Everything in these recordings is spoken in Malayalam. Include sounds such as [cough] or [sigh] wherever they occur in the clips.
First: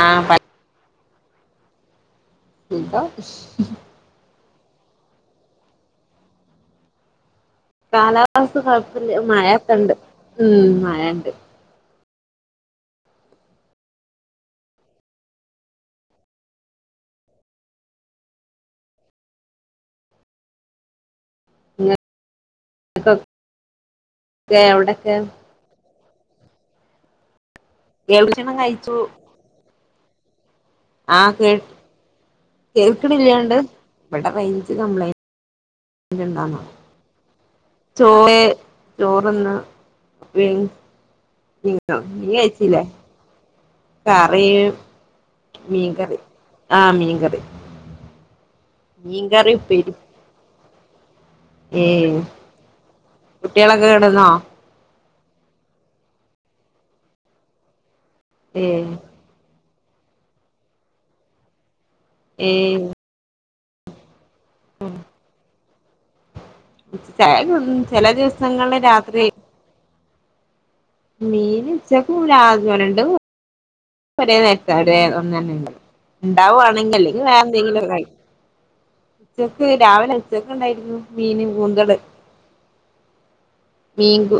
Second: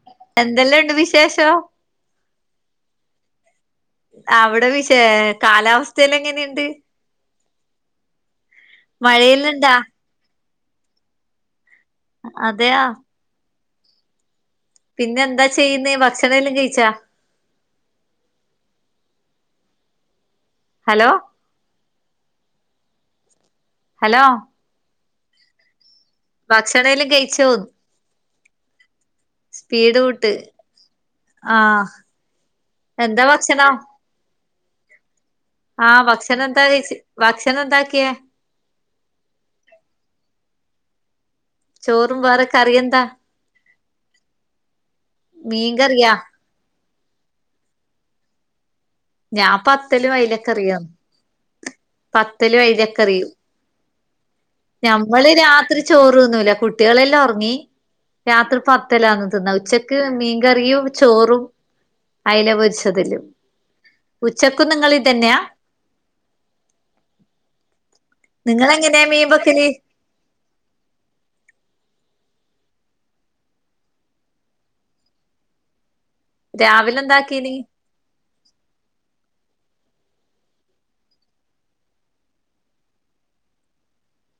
ആ പ എന്തെല്ലാം ഇണ്ട് വിശേഷം സുഖം അവിടെ വിഷേ കാലാവസ്ഥല്ലാം എങ്ങനെണ്ട് കാലാവസ്ഥ കൊഴപ്പില്ല മഴയെല്ലാംണ്ടാ മഴക്കണ്ട് ഉം മഴണ്ട് അതെയാ പിന്നെ എന്താ ചെയ്യ്ന്നേ ഭക്ഷണ എല്ലാം കയ്ച്ചാ ഹലോ [unintelligible] ഹലോ എവടൊക്കെ ഭക്ഷണല്ലു കഴിച്ചോ [unintelligible] കഴിച്ചു സ്പീഡ്കൂട്ട് ആഹ് കേ എന്താ കേൾക്കിണില്ലാണ്ട് ഭക്ഷണം ഇവടെ റേഞ്ച് കംപ്ലൈ ആഹ് ഭക്ഷണം എന്താ കഴിച്ച് ഭക്ഷണം എന്താ ചോ [unintelligible] ചോർന്ന് വ പിന്നം ചോറും നീ വേറെ കറി കഴിച്ചില്ലേ എന്താ കറി മീൻ കറിയാ മീങ്കറി ആ മീങ്കറി ഞാ ഉപ്പേരി പത്തലും അയ്ലകറിയാന്ന് ഏഹ് പത്തലും അയ്ലക്കറി കുട്ടികളൊക്കെ കിടന്നോ ഞമ്മള് രാത്രി ചോർന്നൂലകുട്ടിളെല്ലാം ഒറങ്ങി രാത്രി ഏഹ് പത്തലാന്ന് തിന്ന ഉച്ചക്ക് മീങ്കറിയും ചോറും അയ്‌ലപൊരിച്ചതിലും ഉച്ചക്കു നിങ്ങൾ ഇതെന്നാ [unintelligible] ചലേദിവസങ്ങൾ രാത്രി വെക്ക്ൽ മീൻ ച്ചക്കും രാ രണ്ടും ഒരേ നേരത്ത ഒരേ ഒന്നന്നേ ഇണ്ടാവാണെങ്കിൽ രാവിലെ അല്ലെങ്കിൽ വേറെ എന്താക്കീന് എന്തെങ്കിലും കഴ ഉച്ചക്ക് രാവിലെ ഉച്ചക്ക്ണ്ടായിര്ന്നു മീന് കൂന്തള് മീങ്കു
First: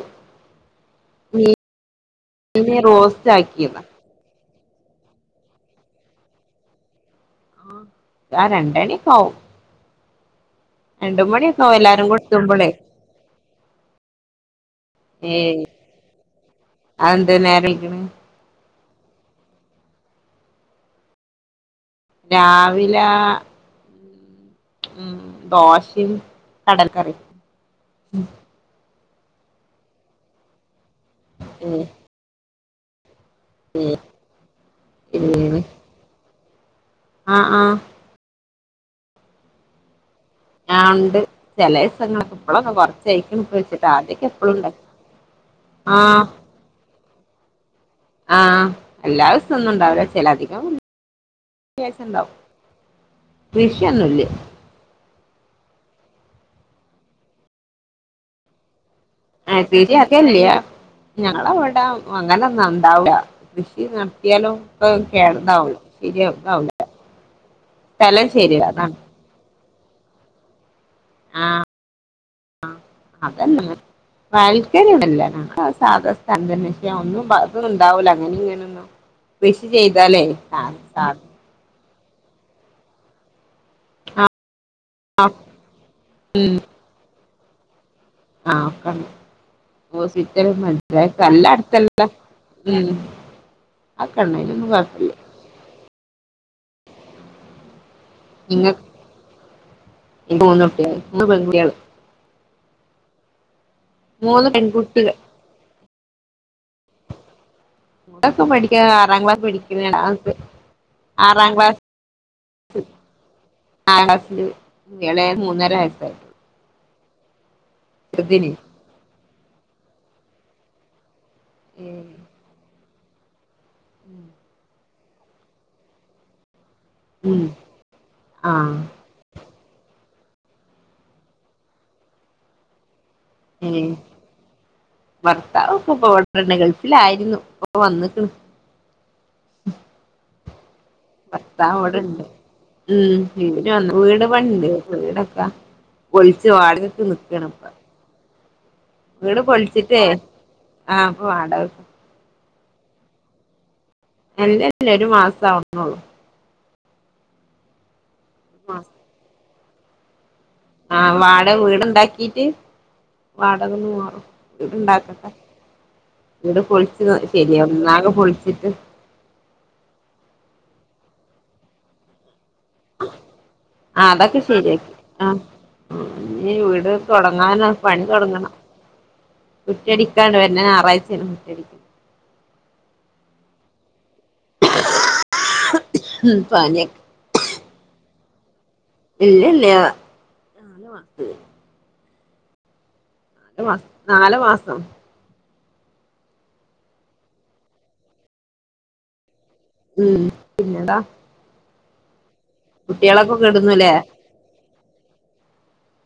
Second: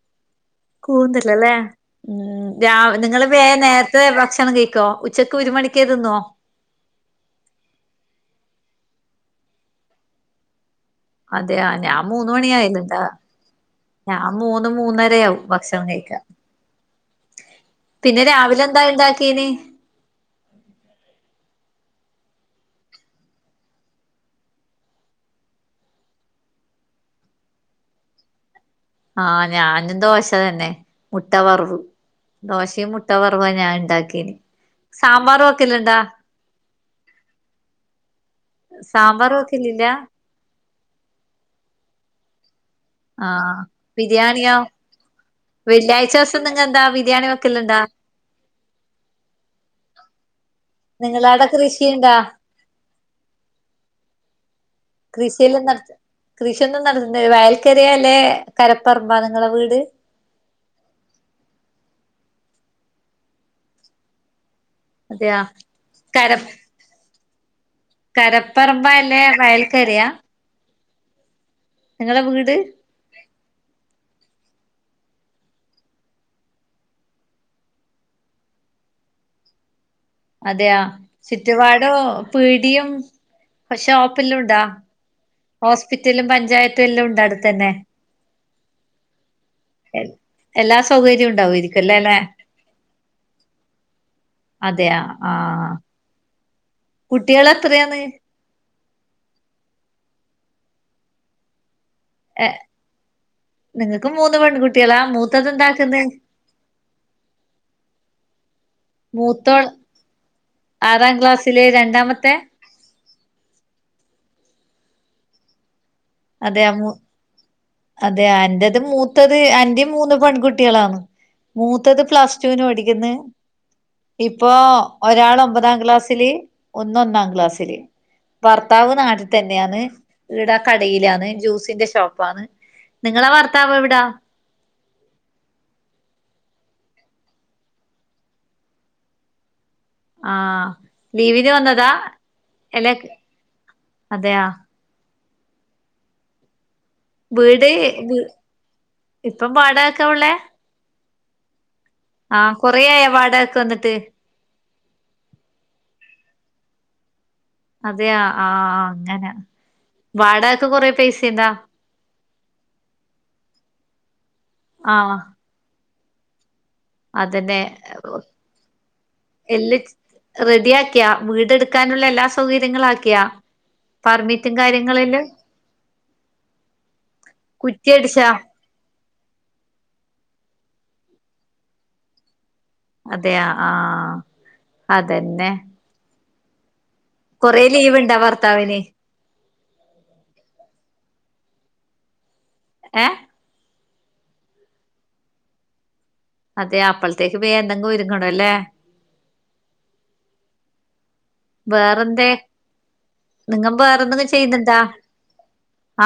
കൂന്തല ല്ലേ മ് രാ മീന് നിങ്ങള് റോസ്റ്റ് വേ ആക്കിയതാ നേര് ത്തെ ഭക്ഷണം കഴിക്കോ ഉച്ചക്ക് ഒര് മണിക്കേ ത്ത്ന്നോ ആഹ് ആ രണ്ടണിക്കാവും മണിയൊക്കെ അതെയ ആവും ഞാൻ എല്ലാരും കൂടെ മൂന്നണി എത്തുമ്പളേ ആയല്ണ്ടാ ഞാം മൂന്ന് മൂന്നരയാവും ഭക്ഷണം കഴിക്ക അതെന്തേ നേരം യ്ക്ണ് ന്താ ണ്ടാക്കീനി രാവിലാ മ് ദോഷിം കടല കറിം ആഹ് ഞാനും ദോശ തന്നെ മുട്ട വർവ് ഉം ദോശീമ് മു മുട്ടവർവുആ ഞാന് ണ്ടാക്കീനെ സാമ്പാറ് വെക്കല്ണ്ടാ ആഹ് ആഹ് സാമ്പാറ് വെക്കലില്ലാ ആഹ് ണ്ട് ചെലീസങ്ങളിലൊക്കെ പ്പളൊക്കെ കൊർ ആഹ് ബിര്യാണിയോ ആ വെള്ളിയാഴ്ച ദിവസം നിങ്ങളെന്താ ബിര്യാണി വക്കല്ണ്ടാ ആഹ് എല്ലാ ദെവസൊന്നു ണ്ടാവൂല് ചെലധികം നിങ്ങളാടെ കൃഷിയുണ്ടാ വെള്ള്യായ്ച്ചണ്ടാവും കൃഷ്യന്നുല്ലേ കൃഷിയല്ലാം നട കൃഷിയൊന്നും നടത്തണ്ട വയൽക്കരല്ലെ കരപ്പറമ്പ നിങ്ങളെ വീട് ഇല്ലല്ല്യാ ഞങ്ങളവടെ അങ്ങനൊന്നുണ്ടാവൂല കൃഷി നടത്യാലും ഇപ്പ അതെയാ കേടതാവുള്ളൂ ശര്യാ കര താവൂല കരപ്പറമ്പ അതാണ് ല്ലേ വയൽക്കരയാ ആഹ് നിങ്ങളെ വീട് അതന്നെ വയൽകരെന്നുല്ല സാധാ സ്ഥലം തന്നെ ഒന്നും തൊന്നു ണ്ടാവൂല അങ്ങനെ ഇങ്ങനൊന്നും കൃഷി ചെയ്താലേയ് അതേയോ ചുറ്റുപാടും പീടിയും ഷോപ്പെല്ലാ ണ്ടോ ഹോസ്പിറ്റലും പഞ്ചായത്തും എല്ലണ്ടോ അട്ത്തന്നെ ആഹ് ഒക്കണ്ട് ഹോസ്പിറ്റല് എല്ലാ മനസിലായ സൗകര്യവും ഉണ്ടാവുമായിരിക്കുംല്ലേ നല്ലട്ത്തല്ല അല്ലെ മ് ആവൊക്കെണ്ടയ്ലൊന്നും അതെയ കൊയപ്പല്ല. ആഹ് കുട്ട്യാളെത്രാന്ന് നിങ്ങ മൂന്നുട്ട്യാള് മൂന്ന് പെങ്കുട്ട്യാ ള് ഏ നിങ്ങക്കും മൂന്ന് പെങ്കുട്ട്യാളാ മൂത്തതെന്താക്ക്ന്നേ ക്കെ പഠിക്കാ ആറാം ക്ലാസ് മൂത്തോൾ പഠിക്കുന്ന ആറാം ക്ലാസ്സില് ക്ലാസ് രണ്ടാമത്തെ ആ എളേത് മൂന്നര വയസായി അതെയ അതെയ ചെറുതിന് എന്റത് മൂ മൂത്തത് എന്റീം മൂന്ന് പെങ്കുട്ട്യാളാണ് മൂത്തത് പ്ലസ് ട്ടുവിന് പഠിക്കുന്ന് ഇപ്പൊ ഒരാള് ഒമ്പതാം ക്ലാസ്സില് ഒന്ന് ഒന്നാം ഉം ക്ലാസ്സില് ആഹ് ഭർത്താവ് നാട്ടി തന്നേണ് ഇവടെ കടീലാന്ന് ജൂസിന്റെ ഷോപ്പാന്ന് നിങ്ങളെ ഭർ ഭർത്താവ് ഇപ്പവടന്നെ ഗൾഫിലായിരുന്നു ഇപ്പ വന്ന്ക്ക്ണ് ആഹ് ലീവിന് ഭർത്താവ് വന്നതാ വടെണ്ട് എല്ല മ് ഇര്ന്ന് വീട് അതെയാ പണി വീടൊക്കാ പൊളിച്ചു വാടകക്ക് നിക്കണ ഇപ്പ വീട് വീട് ഇപ്പം വാടകക്കാ പൊളിച്ചിട്ടേ ആഹ് പോ ആട ആഹ കൊറയ വാടകൊക്കെ വന്നിട്ട് അല്ലല്ല ഒരു മാസം ആവുന്നുള്ളു അതെയ ആ അങ്ങനെ വാടകക്കെ കൊറ ആഹ് വാട വീടുണ്ടാക്കീട്ട് വാടകന്ന് മാറും ആഹ് ഇത്ണ്ടാക്കട്ടെ ഇീടെ പൊളിച്ച ശെരിയാ ഒന്നകെ പൊളിച്ചിട്ട് എല്ല റെഡി ആക്കിയാ വീടെടുക്കാനുള്ള എല്ലാ സൗകര്യങ്ങള ആക്കിയാ ആ അതൊക്കെ ശരിയാക്കി ആ ഇ വീട് തുടങ്ങാന കുറ്റി പണി അടിച്ചാ തുടങ്ങണം കുറ്റിയടിക്കാണ്ണ്ട് വര ഞായാഴ്ചയാണ് കുറ്റടിക്ക അതെയ ആഹ അതെന്നെ ഉ പഞ്ഞ കൊറെ ലീവ് ഉണ്ടാ ഭർത്താവിന് ഇല്ല ഇല്ലഞ ഏ ന [unintelligible] മാ നല് മാസം അതെ അപ്പൾത്തേക്ക് വേ എന്തെങ്കും ഒരുങ്ങണോ അല്ലേ ഉം പിന്നെടാ വേറെന്ത നിങ്ങ കെടുന്നുല്ലേ ബേറെന്തെങ്കും ചെയ്യുന്നുണ്ടാ?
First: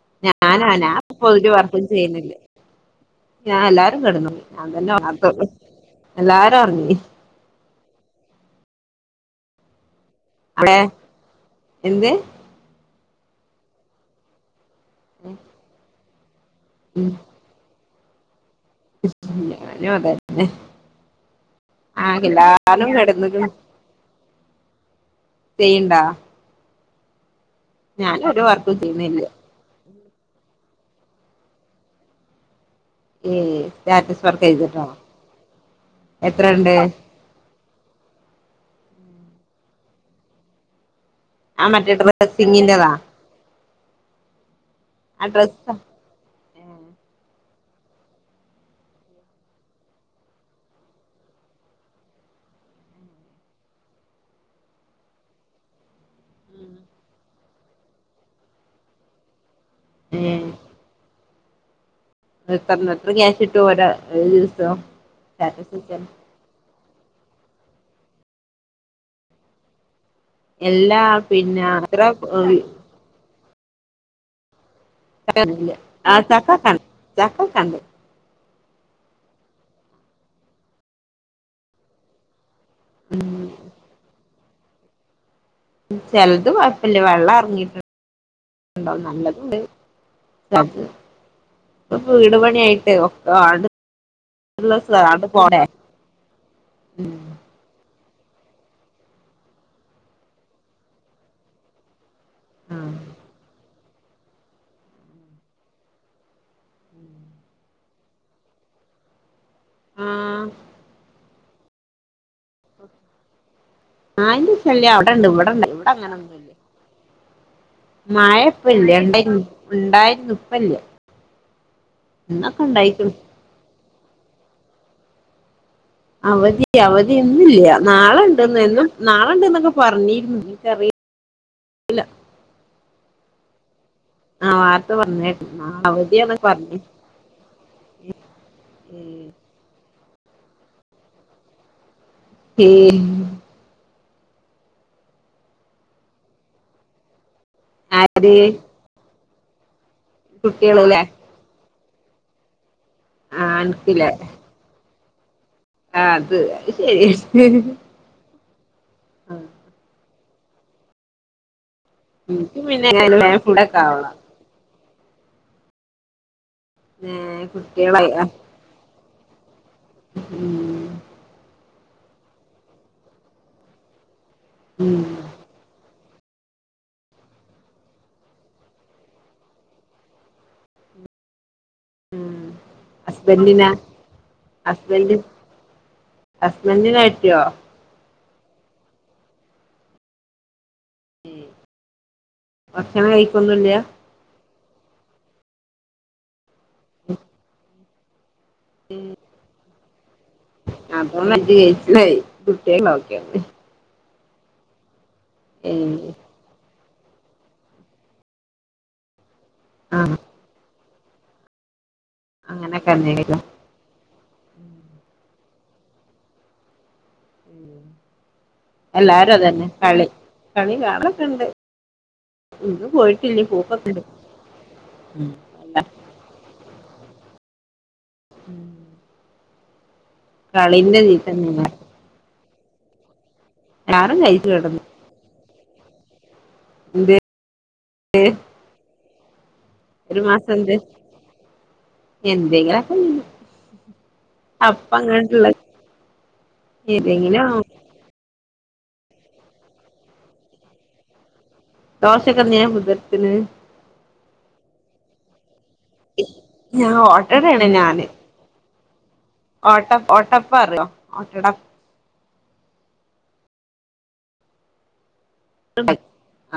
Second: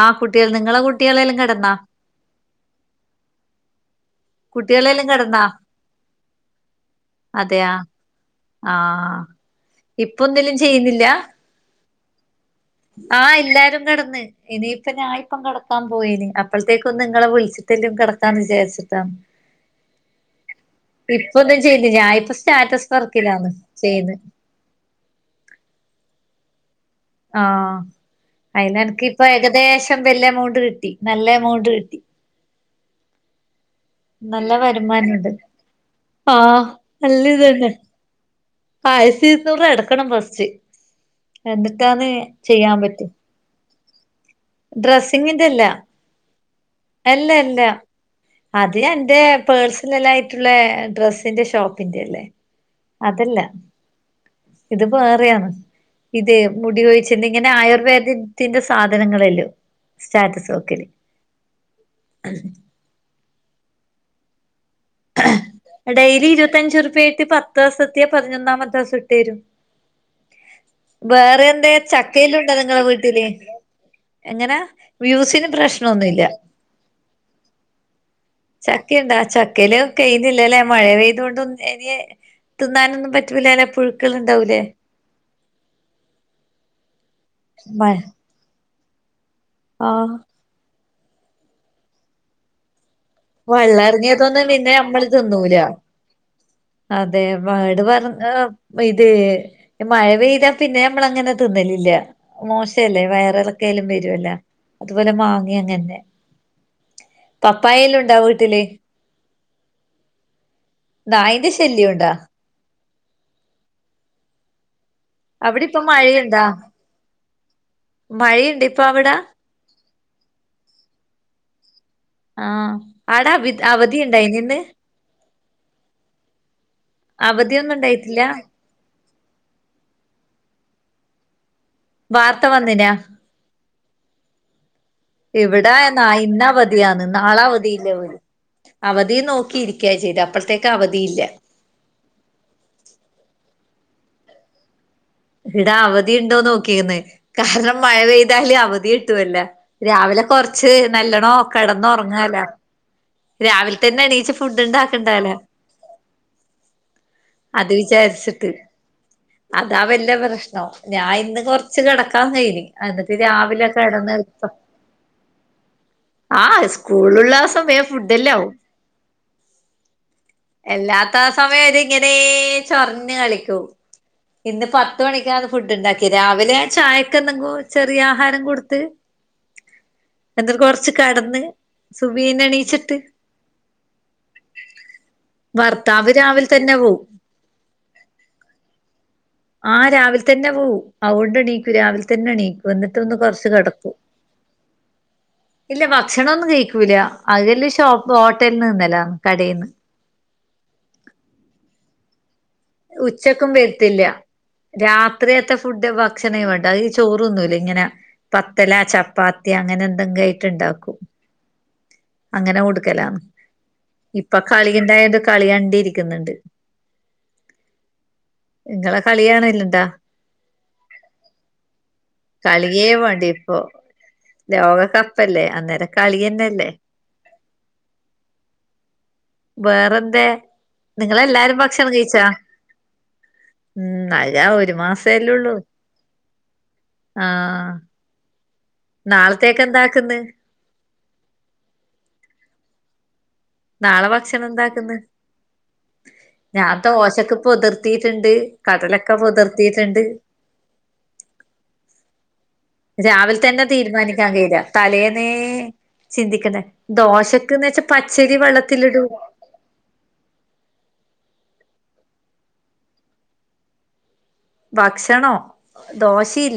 ആഹ് കുട്ടികൾ ഞാനാ നിങ്ങളെ ഞപ്പോ കുട്ടികളെല്ലാം രു കിടന്നാ വർക്കും ചെയ്യുന്നില്ല ഞാൻ എല്ലാരും കിടന്നു ഞാൻ തന്നെ [unintelligible] കുട്ടികളെല്ലാം വാർത്ത എല്ലാരും ഒറങ്ങി അതെയ ആഹ് ഇപ്പൊന്തേലും ചെയ്യുന്നില്ല എന്തേ ആഹ എല്ലാരും കിടന്ന് ഇനിയിപ്പ ഞാൻ ഇപ്പം കിടക്കാൻ പോയിയനി അപ്പോൾത്തേക്ക് ഒന്ന് ഉം നിങ്ങളെ വിളിച്ചി ലും കിടക്കാന്ന് വിചാരിച്ച് ഞാനും അതെന്നേ ഇപ്പൊന്നും ചെയ്യുന്നു ഞാന ഇപ്പോ സ്റ്റാറ്റസ് കിടന്ന് വർക്കിലാണ് ചെയ്യുത് ചെയ്യണ്ടാ ആഹ് ഞാനൊരു വർക്കും അതിൽ ചെയ്യുന്നില്ല എനക്കീപ്പോ ഏകദേശം വലിയ എമൗണ്ട് കിട്ടി നല്ല എമൗണ്ട് കിട്ടി ഏയ് സ്റ്റാറ്റസ് വർക്ക് നല്ല യിതിട്ടോ?. വരുമാനണ്ട് ആഹ് നല്ല ത് ന്നെ ആയിര്ത്തീരുന്നുറ്പഎടക്കണം ഫസ്റ്റ്. ആ മറ്റേ എന്നിട്ടാന്ന് ചെയ്യാൻ ഡ്രസ്സിങ്ങിന്റെതാ പറ്റ ആ ഡ്രസ്സിങ്ങിന്റെല്ല ഡ്രസ്സാ അല്ല അല്ല അതീനേന്റെ പേഴ്സീലല്ലിയിട്ടുള്ള ഡ്രസ്സിന്റെ ഷോപ്പിന്റെ അല്ലേ അതല്ല ഇത് വേറെയാണ് ഇതേ മുടി ഒഴിച്ചെന്നെ ഇങ്ങനെ ആയുർവേദത്തിന്റെ സാധനങ്ങളല്ലോം സ്റ്റാറ്റസ് വക്കില് എത്ര എത്ര ക്യാഷ് ഇട്ടു ഒര രിവസം ഡെയിലി ഇരുപത്തയഞ്ച റുപായിട്ട് പത്ത് ദിവസ എത്തിയാ പതിനൊന്നാമത്തെ ദിവസം ഇട്ട് തരും എല്ലാ വേറെ പിന്നെ എന്തേ അത്ര ചക്കയിലുണ്ടോ നിങ്ങളെ വീട്ടില് എങ്ങനാ? വ്യൂസിന് [unintelligible] ആ പ്രശ്നൊന്നുല്ല ചക്ക ക ചക്ക കണ്ട് ചക്കുണ്ടാ ചക്കൽ കെയുന്നില്ലല്ലേ മഴ പെയ്തൊണ്ട് ഇനീ തിന്നാനൊന്നും ഉം പറ്റൂല്ല ല്ലെ പുഴുക്കൾ ഉണ്ടാവൂലേ? ചെലത് കൊഴപ്പില്ല വെള്ളം മ ഇറങ്ങിയിട്ടുണ്ടും നല്ലതുണ്ട് ആഹ് [unintelligible] വീട് പണിയായിട്ട്ച വള്ളറങ്ങിയതൊന്ന പിന്നെ നമ്മള് തിന്നൂല പോടെ ഉം അതെ വാട് പറ [unintelligible] ഇത് മഴ പെയ്താ പിന്നെ നമ്മള അങ്ങനെ തിന്നലില്ല ആ മോശല്ലേ വയറിലൊക്കെ ആലും വരുവല്ല അതുപോലെ മാങ്ങി അങ്ങന്നെ പപ്പായെല്ലാം ഉണ്ടാവ് വീട്ടില് ഉം.. നായിന്റെ ശല്യംണ്ടോ? നായീന്റേ ശല്യംഅവിടെണ്ട് അവിടെ ഇവിടെണ്ട് ഇപ്പ ഇവിടെ മഴയുണ്ടാ അങ്ങനൊന്നുംല്ല മായ മഴയുണ്ട് ഇപ്പൊ ഇപ്പല്ലേ അവിടാ ഉണ്ടായി ഉണ്ടായിരുന്നു ഇപ്പല്ല ഇന്നൊക്കെ ആഹ് ഉണ്ടായിക്കണ് ആടെ അ അവധി ഉണ്ടായിനി ഇന്ന് അവധി അവധി ഇന്നില്ല്യാ അവധിയൊന്നും നാളെ ഉണ്ടായിട്ടില്ല ഉണ്ടന്ന്ം നാളെുണ്ട് ന്നൊക്കെ പറഞ്ഞിരുന്നു എനിക്ക് റീല്ല വാർത്ത വന്നീനാ ആഹ് വാർത്ത പറഞ് എവിടെ നാ ഇന്ന അവധിയന്ന് നാളെ അവധിയില്ലേ ലും അവധിയ നോക്കിയിരി കേചെയ്ത് അപ്പോഴത്തേക്ക് അവധി ഇല്ല ഏഹ് ഇവിട അവധിയ ഉണ്ടോന്ന് നോക്കിന്ന് കാരണം മഴ ആര് പെയ്താല് അവധി കിട്ടുവല്ല രാവിലെ കൊറച്ച് കുട്ടികളല്ലേ നല്ലോണം കിടന്ന ഉറങ്ങലോ ആ രാവിലെ തന്നെ അനക്കില്ലേ എണീച്ച് ഫുഡ് ഉണ്ടാക്കണ്ടാവല്ലോ ആഹ് അത് ശരി ചാരിച്ചിട്ട് അതാ വല പ്രശ്ന ഞാൻ ഇന്ന് കൊറ കിട ക്കന്ന് എനിക്ക് കരുതി പിന്നെ എന്നിട്ട് എങ്ങനെ ഫുഡൊക്കെ രാവിലെക്കെ ഇടന്ന് ആവണം എത്ത ആഹ് ഏ സ്കൂളുള്ളാ സമയം കുട്ടികളായി പോവും ഉം എല്ലാത്ത സമയം ര് ഇങ്ങനെ ചൊറിഞ്ഞ് കളിക്കും ഇന്ന് പത്ത് ഉം മണിക്കാണ് ഫുഡ് ഉണ്ടാക്കി രാവിലെ ചായക്ക എന്തെങ്കും ചെറിയ ആഹാരം കൊടുത്ത് എന്നട്ട കൊറച്ച് കടന്ന് സുബീന എണീച്ചി ഹസ്ബൻറിന ഹസ്ബൻഡ ഭർത്താവ് രാവിലെ തന്നെ ഹസ്ബൻറിന് പോവും കിട്ടിയോ ആഹ് രാവിലെ തന്നെ പോവും അതുകൊണ്ട്ണീക്കൂ രാവിലെ തന്നെണീക്കൂ എന്നിട്ട് ഭക്ഷണം ഒന്ന് കൊറച്ച് കഴിക്കൊന്നുല്ല കിടക്കൂ ഇല്ല ഭക്ഷണൊന്നും കഴിക്കൂല അതല് ഷോപ്പ് ബോട്ടല നിന്നല്ല കടയിൽ നിന്ന് അതൊ കയിച്ചായി [inaudible] ഉച്ചക്കും വരുത്തില്ല രാത്രിയത്തെ ഏ ഫുഡ് ഭക്ഷണെ വേണ്ടു അ ചോറൊന്നല്ല ഇങ്ങനെ പത്തല ചപ്പാത്തി യ അങ്ങനെ ആഹ് എന്തെങ്ക ട്ടുണ്ടാക്ക അങ്ങനെ അങ്ങനെയൊക്കെ കൊടുക്കലന്ന് തന്നെയാണല്ലോ ഇപ്പൊ കളിണ്ടായണ്ട് കളി കണ്ടി ഇരിക്കുന്നുണ്ട് ഉം ഇങ്ങളെ എല്ലാരും അതന്നെ കളിയാണല്ണ്ടാ കളി കളി കാളൊക്കെ ഇണ്ട് കളിയേ വേണ്ടി ഇപ്പൊ ലോകകപ്പല്ലേ അല്ല അന്നേരം കളിന്നെല്ലേ ഉം വേറെന്തേ ഇതി നിങ്ങളെല്ലാരും തന്നെയാണ് ഭക്ഷണം കഴിച്ചാ ഉം എല്ലാരും അഴ കഴിച്ചു ഒരു കിടന്നു മാസേല്ലള്ളൂ ആഹ് ഏ നാളത്തേക്ക് എന്താ ഒരു മാസം എന്ത എന്തെങ്കിലക്കെ നാളെ ഭക്ഷണം എന്താക്കന്ന് ഞാൻ ദോശക്കെ ഏതെങ്കിലും പൊതിർ ത്തിയിട്ടുണ്ട് കടലൊക്കെ പുതിർത്തിയിട്ടുണ്ട് ദോശെക്കന രാവിലെ തന്നെ തീരുമാനിക്കാൻ കഴിയ തലേന്നെ ചിന്തിക്കണ്ടേ ഞാൻ ഓട്ടടയാണ് ദോശക്കന്ന് വെച്ചാ ഞാന് പച്ചരി വെള്ളത്തിലിടുവാ ഓട്ട ഓട്ടപ്പ അറിയോ ഓട്ടട ഭക്ഷണോ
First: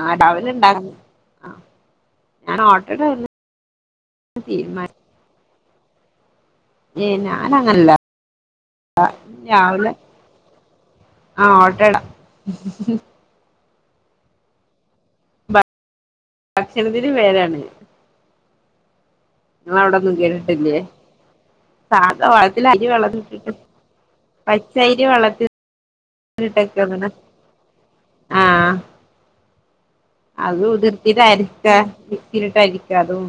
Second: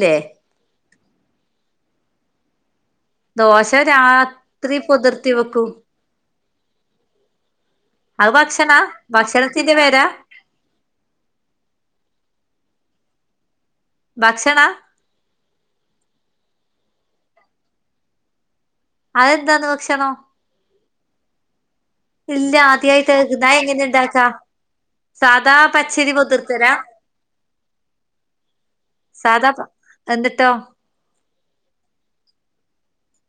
ആഹ് രാവിലണ്ട ആഹ് ഞൻ ഓട്ടട അല്ല ദോശ രാത്രി പൊതിർത്തി വെക്കും ഏയ് ഞാന അങ്ങനല്ല അത് ഭക്ഷണ ഭക്ഷണത്തിന്റെ പേരാ ആഹ് ഓട്ടട ഭക്ഷണ ഭക്ഷണത്തിന് പേരാണ് അതെന്താന്ന് ങ്ങള അവിടൊന്നും ഭക്ഷണം കേട്ടിട്ടില്ലേ സാധ ഇല്ല വളത്തി അരി ആദ്യായിട്ട് കേക്കുന്ന് വെള്ളത്തിട്ടിട്ട് അത് എങ്ങനെ ഇണ്ടാക്കാ പച്ചരി സാദാ പച്ചരി പൊതിർത്തലാ വളത്തിട്ടക്കന ആഹ് സാധപ്പ അത് ഉതിർത്തിട്ട അരിക്ക മിക്സീൽ ഇട്ട് അടയ്ക്ക അതും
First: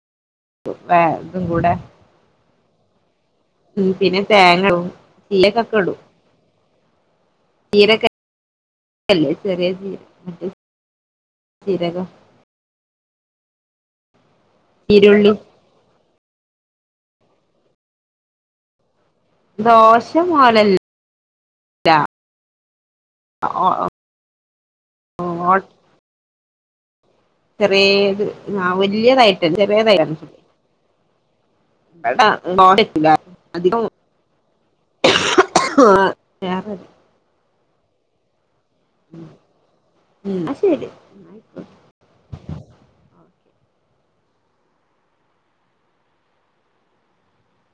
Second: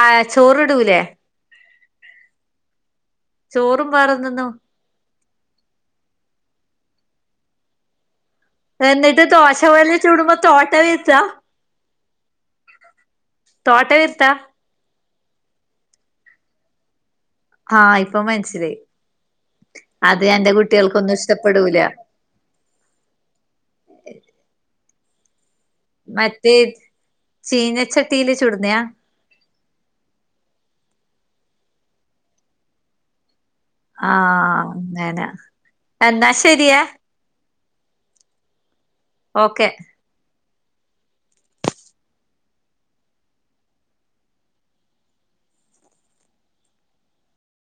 ആ വേ ചോറിടൂലേ ഇതും കൂടെ ഉം ചോറും പിന്നെ വേറൊന്നിന്നും തേങ്ങടും ചില്ല കക്ക ഇടും തീരക്കെ എന്നിട്ട് ദോശ വല ചൂടുമ്പോ തോട്ട വീച്ച ജീരകം തോട്ട ഇർത്ത ചിരുള്ളി ആഹ ഇപ്പൊ മനസ്സിലായി ദോശ അത് എന്റെ പോലല്ല കുട്ടികൾക്കൊന്നും ഇഷ്ടപ്പെടൂല. ആഹ ആ മറ്റേ ചെറിയത് ചീനച്ചട്ടിയില് ആ ചുടുന്നയാ വലിയതായിട്ട് ഏട്ടാ ആഹ അങ്ങനെ എന്നാ വേറെ ശരിയെ. ഓക്കെ. ഉം എന്ന ശെരി.